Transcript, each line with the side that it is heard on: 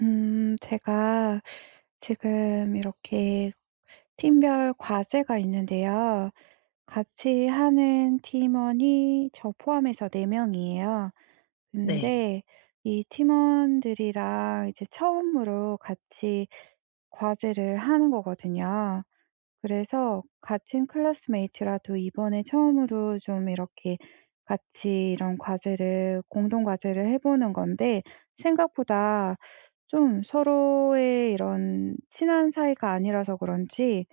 right: 제가 지금 이렇게 팀별 과제가 있는데요. 같이 하는 팀원이 저 포함해서 4명이에요.
left: 네.
right: 근데 이 팀원들이랑 이제 처음으로 같이 과제를 하는 거거든요. 그래서 같은 클래스메이트라도 이번에 처음으로 좀 이렇게 같이 이런 과제를 공동 과제를 해 보는 건데 생각보다 좀 서로의 이런 친한 사이가 아니라서 그런지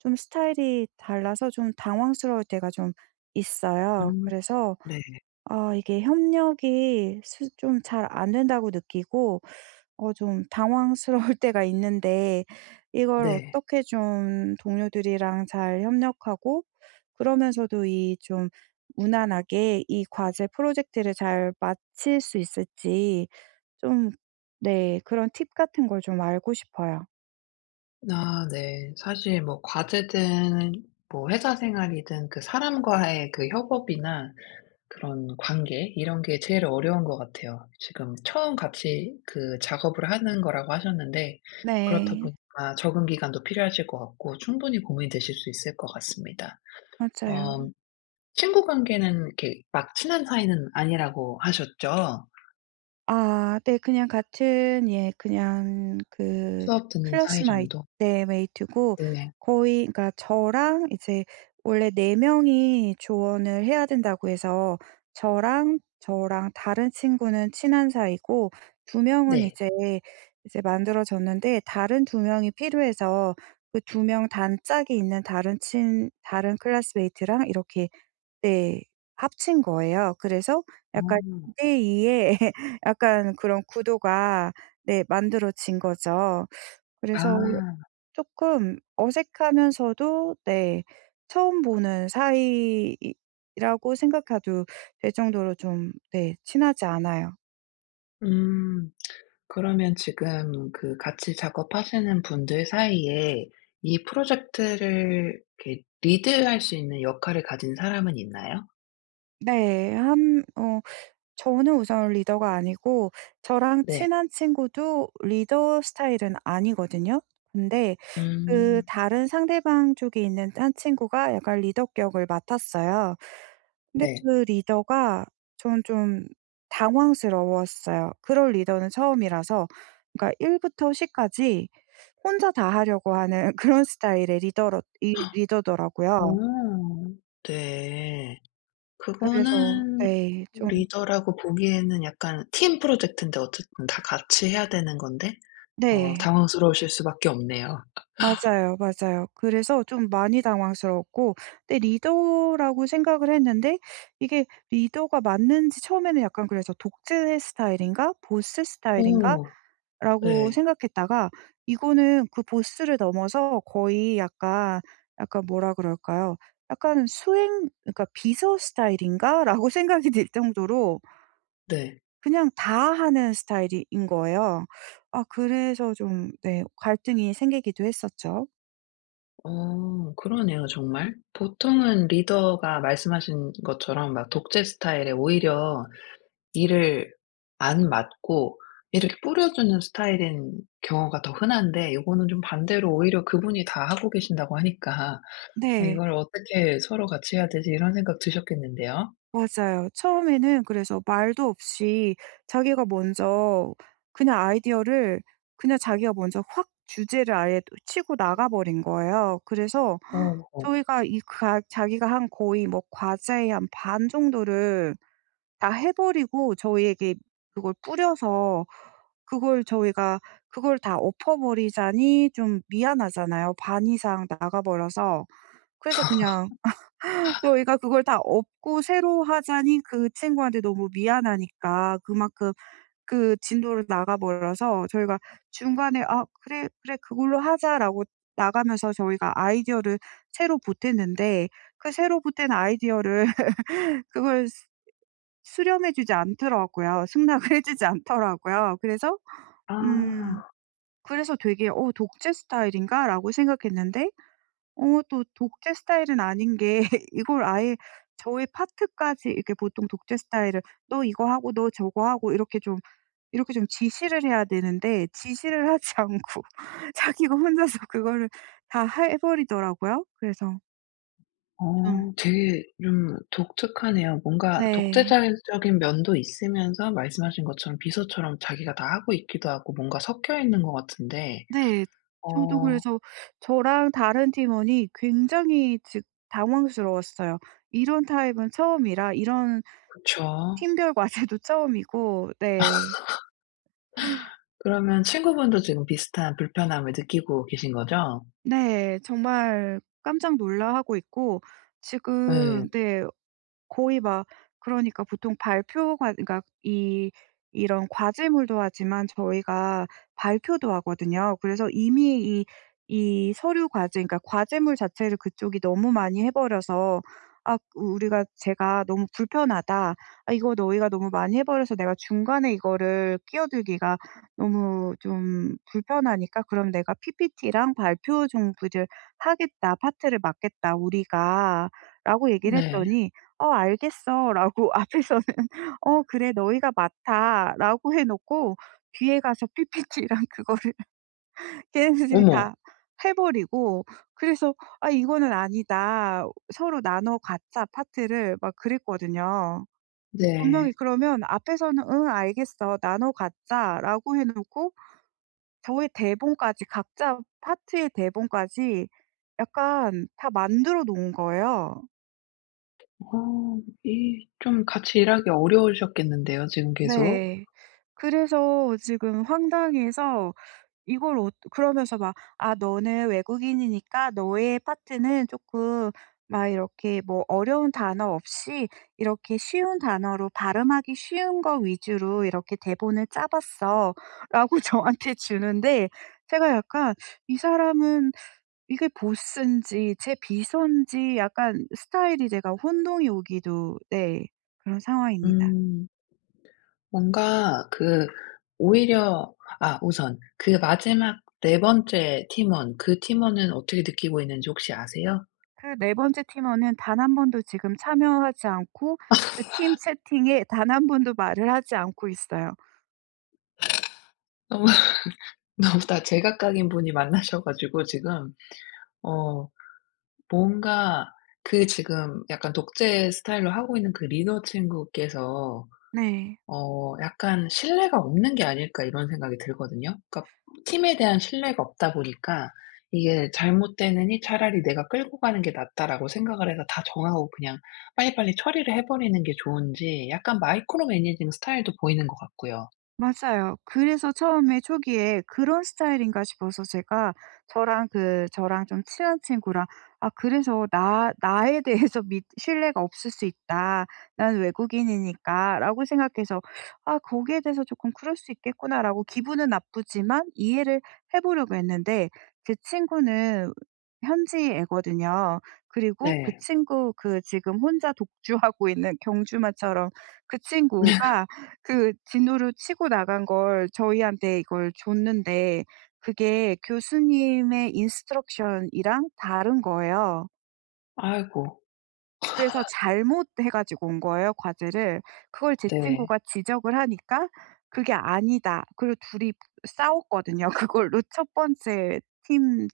right: 좀 스타일이 달라서 좀 당황스러울 때가 좀 있어요.
left: 음
right: 그래서
left: 네.
right: 아 이게 협력이 좀 잘 안 된다고 느끼고 좀 당황스러울 때가 있는데 이걸
left: 네.
right: 어떻게 좀 동료들이랑 잘 협력하고 그러면서도 이 좀 무난하게 이 과제 프로젝트를 잘 마칠 수 있을지 좀 네 그런 팁 같은 걸 좀 알고 싶어요.
left: 아 네. 사실 뭐 과제든 뭐 회사 생활이든 그 사람과의 그 협업이나 그런 관계 이런 게 제일 어려운 것 같아요. 지금 처음 같이 그 작업을 하는 거라고 하셨는데 그렇다
right: 네.
left: 보니까 적응 기간도 필요하실 것 같고 충분히 고민되실 수 있을 것 같습니다.
right: 맞아요.
left: 어 친구 관계는 이렇게 막 친한 사이는 아니라고 하셨죠?
right: 아 네. 그냥 같은 예 그냥 그
left: 수업 듣는 사이
right: 클래스마이
left: 정도?
right: 네 메이트고
left: 네.
right: 거의 그러니까 저랑 이제 원래 4 명이 조언을 해야 된다고 해서 저랑 다른 친구는 친한 사이고 2 명은
left: 네.
right: 이제 만들어졌는데 다른 2 명이 필요해서 그 2명 단짝이 있는 다른 친 다른 클래스메이트랑 이렇게 네. 합친 거예요. 그래서 약간 2
left: 어.
right: 대2의 약간 그런 구도가 네 만들어진 거죠. 그래서
left: 아.
right: 조금 어색하면서도 네 처음 보는 사이이라고 생각해도 될 정도로 좀 네 친하지 않아요.
left: 음. 그러면 지금 그 같이 작업하시는 분들 사이에 이 프로젝트를 이렇게 리드할 수 있는 역할을 가진 사람은 있나요?
right: 네. 한 어 저는 우선 리더가 아니고 저랑
left: 네.
right: 친한 친구도 리더 스타일은 아니거든요. 근데 그
left: 음.
right: 다른 상대방 쪽에 있는 한 친구가 약간 리더격을 맡았어요. 근데
left: 네.
right: 그 리더가 전 좀 당황스러웠어요. 그럴 리더는 처음이라서 그러니까 1 부터 10 까지 혼자 다 하려고 하는 그런 스타일의 리더로 이 리더더라고요.
left: 오 네.
right: 그래서
left: 그거는
right: 네 좀
left: 리더라고 보기에는 약간 팀 프로젝트인데 어쨌든 다 같이 해야 되는 건데
right: 네.
left: 당황스러우실 수밖에 없네요.
right: 맞아요, 맞아요. 그래서 좀 많이 당황스러웠고 근데 리더라고 생각을 했는데 이게 리더가 맞는지 처음에는 약간 그래서 '독재 스타일인가? 보스 스타일인가?'라고
left: 오 네.
right: 생각했다가 이거는 그 보스를 넘어서 거의 약간 뭐라 그럴까요? 약간 '수행 그러니까 비서 스타일인가?'라고 생각이 들 정도로
left: 네.
right: 그냥 다 하는 스타일인 거예요. 아 그래서 좀 네 갈등이 생기기도 했었죠.
left: 그러네요, 정말. 보통은 리더가 말씀하신 것처럼 막 독재 스타일에 오히려 일을 안 맡고 이렇게 뿌려주는 스타일인 경우가 더 흔한데 요거는 좀 반대로 오히려 그분이 다 하고 계신다고 하니까 '아
right: 네.
left: 이걸 어떻게 서로 같이 해야 되지?' 이런 생각 드셨겠는데요.
right: 맞아요. 처음에는 그래서 말도 없이 자기가 먼저 그냥 아이디어를 그냥 자기가 먼저 확 주제를 아예 또 치고 나가 버린 거예요. 그래서
left: 어. 어.
right: 저희가 이 가 자기가 한 거의 뭐 과제의 한 반 정도를 다 해 버리고 저희에게 그걸 뿌려서 그걸 저희가 그걸 다 엎어 버리자니 좀 미안하잖아요, 반 이상 나가 버려서. 그래서 그냥 저희가 그걸 다 업고 새로 하자니 그 친구한테 너무 미안하니까 그만큼 그 진도를 나가 버려서 저희가 중간에 "아 그래, 그래. 그걸로 하자."라고 나가면서 저희가 아이디어를 새로 보탰는데 그 새로 보탠 아이디어를 그걸 수 수렴해 주지 않더라고요. 승낙을 해 주지 않더라고요. 음
left: 아.
right: 그래서 되게 '어 독재 스타일인가?'라고 생각했는데 또 독재 스타일은 아닌 게 이걸 아예 저의 파트까지 이렇게 보통 독재 스타일을 "너 이거 하고 너 저거 하고." 이렇게 좀 지시를 해야 되는데 지시를 하지 않고 자기가 혼자서 그거를 다 해 버리더라고요. 그래서 좀
left: 되게 좀 독특하네요. 뭔가
right: 네.
left: 독재자적인 면도 있으면서 말씀하신 것처럼 비서처럼 자기가 다 하고 있기도 하고 뭔가 섞여 있는 것 같은데
right: 네. 저도
left: 어
right: 그래서 저랑 다른 팀원이 굉장히 즉 당황스러웠어요. 이런 타입은 처음이라 이런
left: 그쵸.
right: 팀별 과제도 처음이고 네.
left: 그러면 친구분도 지금 비슷한 불편함을 느끼고 계신 거죠?
right: 네. 정말 깜짝 놀라하고 있고 지금
left: 예.
right: 네. 거의 막 그러니까 보통 발표가 그러니까 이 이런 과제물도 하지만 저희가 발표도 하거든요. 그래서 이미 이 서류 과제 그러니까 과제물 자체를 그쪽이 너무 많이 해 버려서 아 우리가 제가 너무 불편하다. 아 이거 너희가 너무 많이 해 버려서 내가 중간에 이거를 끼어들기가 너무 좀 불편하니까 그럼 내가 PPT랑 발표 정도를 하겠다. 파트를 맡겠다 우리가.'라고 얘기를
left: 네.
right: 했더니 "어 알겠어."라고 앞에서는 "어 그래 너희가 맡아."라고 해 놓고 뒤에 가서 PPT랑 그거를 걔네들이
left: 어머.
right: 다 해 버리고 그래서 '아 이거는 아니다.' 서로 나눠 갖자 파트를 막 그랬거든요. 분명히
left: 네.
right: 그러면 앞에서는 "응 알겠어. 나눠 갖자."라고 해 놓고 저의 대본까지 각자 파트의 대본까지 약간 다 만들어 놓은 거예요.
left: 이 좀 같이 일하기 어려우셨겠는데요, 지금 계속.
right: 네. 그래서 지금 황당해서 이걸 그러면서 막 "아 너는 외국인이니까 너의 파트는 쪼끔 막 이렇게 뭐 어려운 단어 없이 이렇게 쉬운 단어로 발음하기 쉬운 거 위주로 이렇게 대본을 짜 봤어."라고 저한테 주는데 제가 약간 이 사람은 이게 보스인지 제 비서인지 약간 스타일이 제가 혼동이 오기도 네 그런 상황입니다.
left: 음. 뭔가 그 오히려 우선 그 마지막 네 번째 팀원, 그 팀원은 어떻게 느끼고 있는지 혹시 아세요?
right: 그 네 번째 팀원은 단 한 번도 지금 참여하지 않고 그 팀 채팅에 단 한 번도 말을 하지 않고 있어요.
left: 너무 너무 다 제각각인 분이 만나셔 가지고 지금 어 뭔가 그 지금 약간 독재 스타일로 하고 있는 그 리더 친구께서
right: 네.
left: 약간 '신뢰가 없는 게 아닐까.' 이런 생각이 들거든요. 그러니까 팀에 대한 신뢰가 없다 보니까 이게 '잘못되느니 차라리 내가 끌고 가는 게 낫다.'라고 생각을 해서 다 정하고 그냥 빨리빨리 처리를 해 버리는 게 좋은지 약간 마이크로 매니징 스타일도 보이는 것 같고요.
right: 맞아요. 그래서 처음에 초기에 '그런 스타일인가?' 싶어서 제가 저랑 좀 친한 친구랑 "아 그래서 나 나에 대해서 믿 신뢰가 없을 수 있다. 난 외국인이니까."라고 생각해서 '아 거기에 대해서 조금 그럴 수 있겠구나.'라고 기분은 나쁘지만 이해를 해 보려고 했는데 제 친구는 현지 애거든요. 그리고 그
left: 네.
right: 친구 그 지금 혼자 독주하고 있는 경주마처럼 그 친구가 그 진도를 치고 나간 걸 저희한테 이걸 줬는데 그게 교수님의 인스트럭션이랑 다른 거예요.
left: 아이고.
right: 그래서 잘못해 가지고 온 거예요, 과제를. 그걸 제
left: 네.
right: 친구가 지적을 하니까 "그게 아니다." 그리고 둘이 싸웠거든요. 그걸로 첫 번째 팀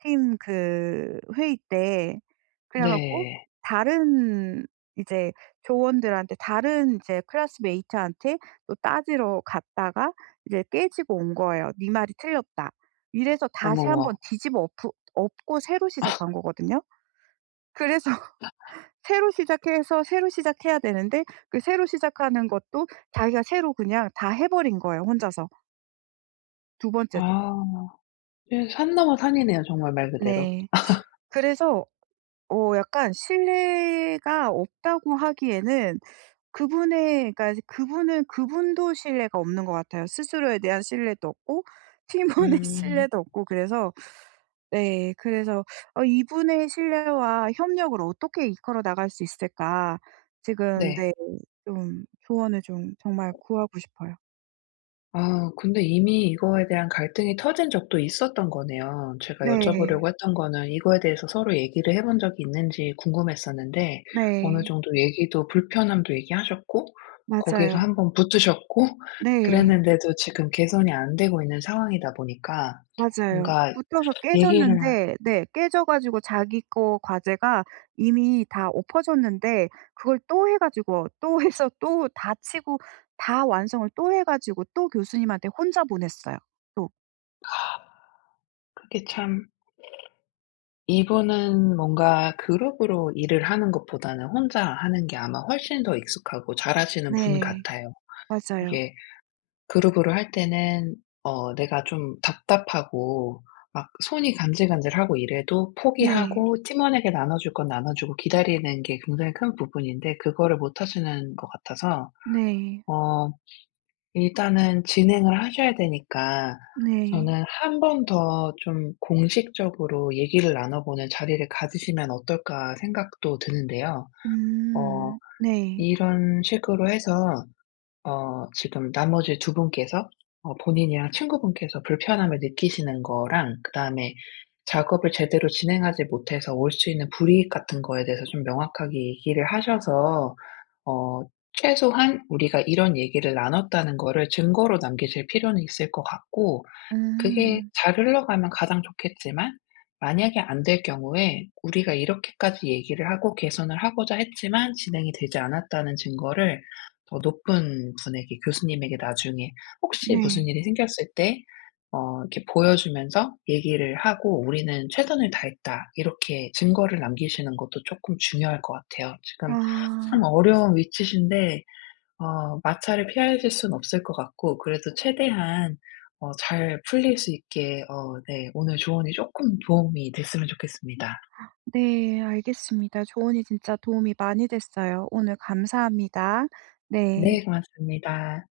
right: 팀 그 회의 때. 그래 갖고
left: 네.
right: 다른 이제 조원들한테 다른 이제 클래스메이트한테 또 따지러 갔다가 이제 깨지고 온 거예요. "네 말이 틀렸다." 이래서 다시
left: 어머머.
right: 한번 뒤집어 엎으 엎고 새로 시작한 거거든요. 그래서 새로 시작해서 새로 시작해야 되는데 그 새로 시작하는 것도 자기가 새로 그냥 다 해 버린 거예요 혼자서 두 번째도.
left: 아. 예, 산 넘어 산이네요, 정말 말 그대로.
right: 네. 그래서 약간 신뢰가 없다고 하기에는 그분의 그러니까 그분은 그분도 신뢰가 없는 것 같아요. 스스로에 대한 신뢰도 없고 팀원의
left: 음.
right: 신뢰도 없고 그래서 네 그래서 이분의 신뢰와 협력을 어떻게 이끌어 나갈 수 있을까 지금 네
left: 네.
right: 좀 조언을 좀 정말 구하고 싶어요.
left: 아 근데 이미 이거에 대한 갈등이 터진 적도 있었던 거네요. 제가
right: 네.
left: 여쭤보려고 했던 거는 이거에 대해서 서로 얘기를 해본 적이 있는지 궁금했었는데 어느
right: 네.
left: 정도 얘기도 불편함도 얘기하셨고 거기에서
right: 맞아요.
left: 한번 붙으셨고
right: 네.
left: 그랬는데도 지금 개선이 안 되고 있는 상황이다 보니까
right: 맞아요.
left: 뭔가
right: 붙어서
left: 얘기를
right: 깨졌는데 네 깨져 가지고 자기 거 과제가 이미 다 엎어졌는데 그걸 또 해 가지고 또 해서 또 다 치고 다 완성을 또 해 가지고 또 교수님한테 혼자 보냈어요 또.
left: 그게 참 이분은 뭔가 그룹으로 일을 하는 것보다는 혼자 하는 게 아마 훨씬 더 익숙하고 잘하시는 분
right: 네.
left: 같아요.
right: 맞아요.
left: 이게 그룹으로 할 때는 내가 좀 답답하고 막 손이 간질간질하고 이래도
right: 네.
left: 포기하고 팀원에게 나눠줄 건 나눠주고 기다리는 게 굉장히 큰 부분인데 그거를 못 하시는 것 같아서
right: 네.
left: 어 일단은 진행을 하셔야 되니까
right: 네.
left: 저는 한 번 더 좀 공식적으로 얘기를 나눠보는 자리를 가지시면 어떨까.' 생각도 드는데요. 어
right: 음. 네.
left: 이런 식으로 해서 지금 나머지 두 분께서 본인이랑 친구분께서 불편함을 느끼시는 거랑 그다음에 작업을 제대로 진행하지 못해서 올 수 있는 불이익 같은 거에 대해서 좀 명확하게 얘기를 하셔서 어 최소한 우리가 이런 얘기를 나눴다는 거를 증거로 남기실 필요는 있을 것 같고, 그게
right: 음.
left: 잘 흘러가면 가장 좋겠지만 만약에 안 될 경우에 "우리가 이렇게까지 얘기를 하고 개선을 하고자 했지만 진행이 되지 않았다."는 증거를 더 높은 분에게, 교수님에게 나중에 혹시 무슨
right: 네.
left: 일이 생겼을 때 이렇게 보여주면서 얘기를 하고 "우리는 최선을 다했다." 이렇게 증거를 남기시는 것도 조금 중요할 것 같아요. 지금 참
right: 아.
left: 어려운 위치신데 마찰을 피하실 수는 없을 것 같고 그래도 최대한 잘 풀릴 수 있게, 네, 오늘 조언이 조금 도움이 됐으면 좋겠습니다.
right: 네. 알겠습니다. 조언이 진짜 도움이 많이 됐어요. 오늘 감사합니다. 네.
left: 네, 고맙습니다.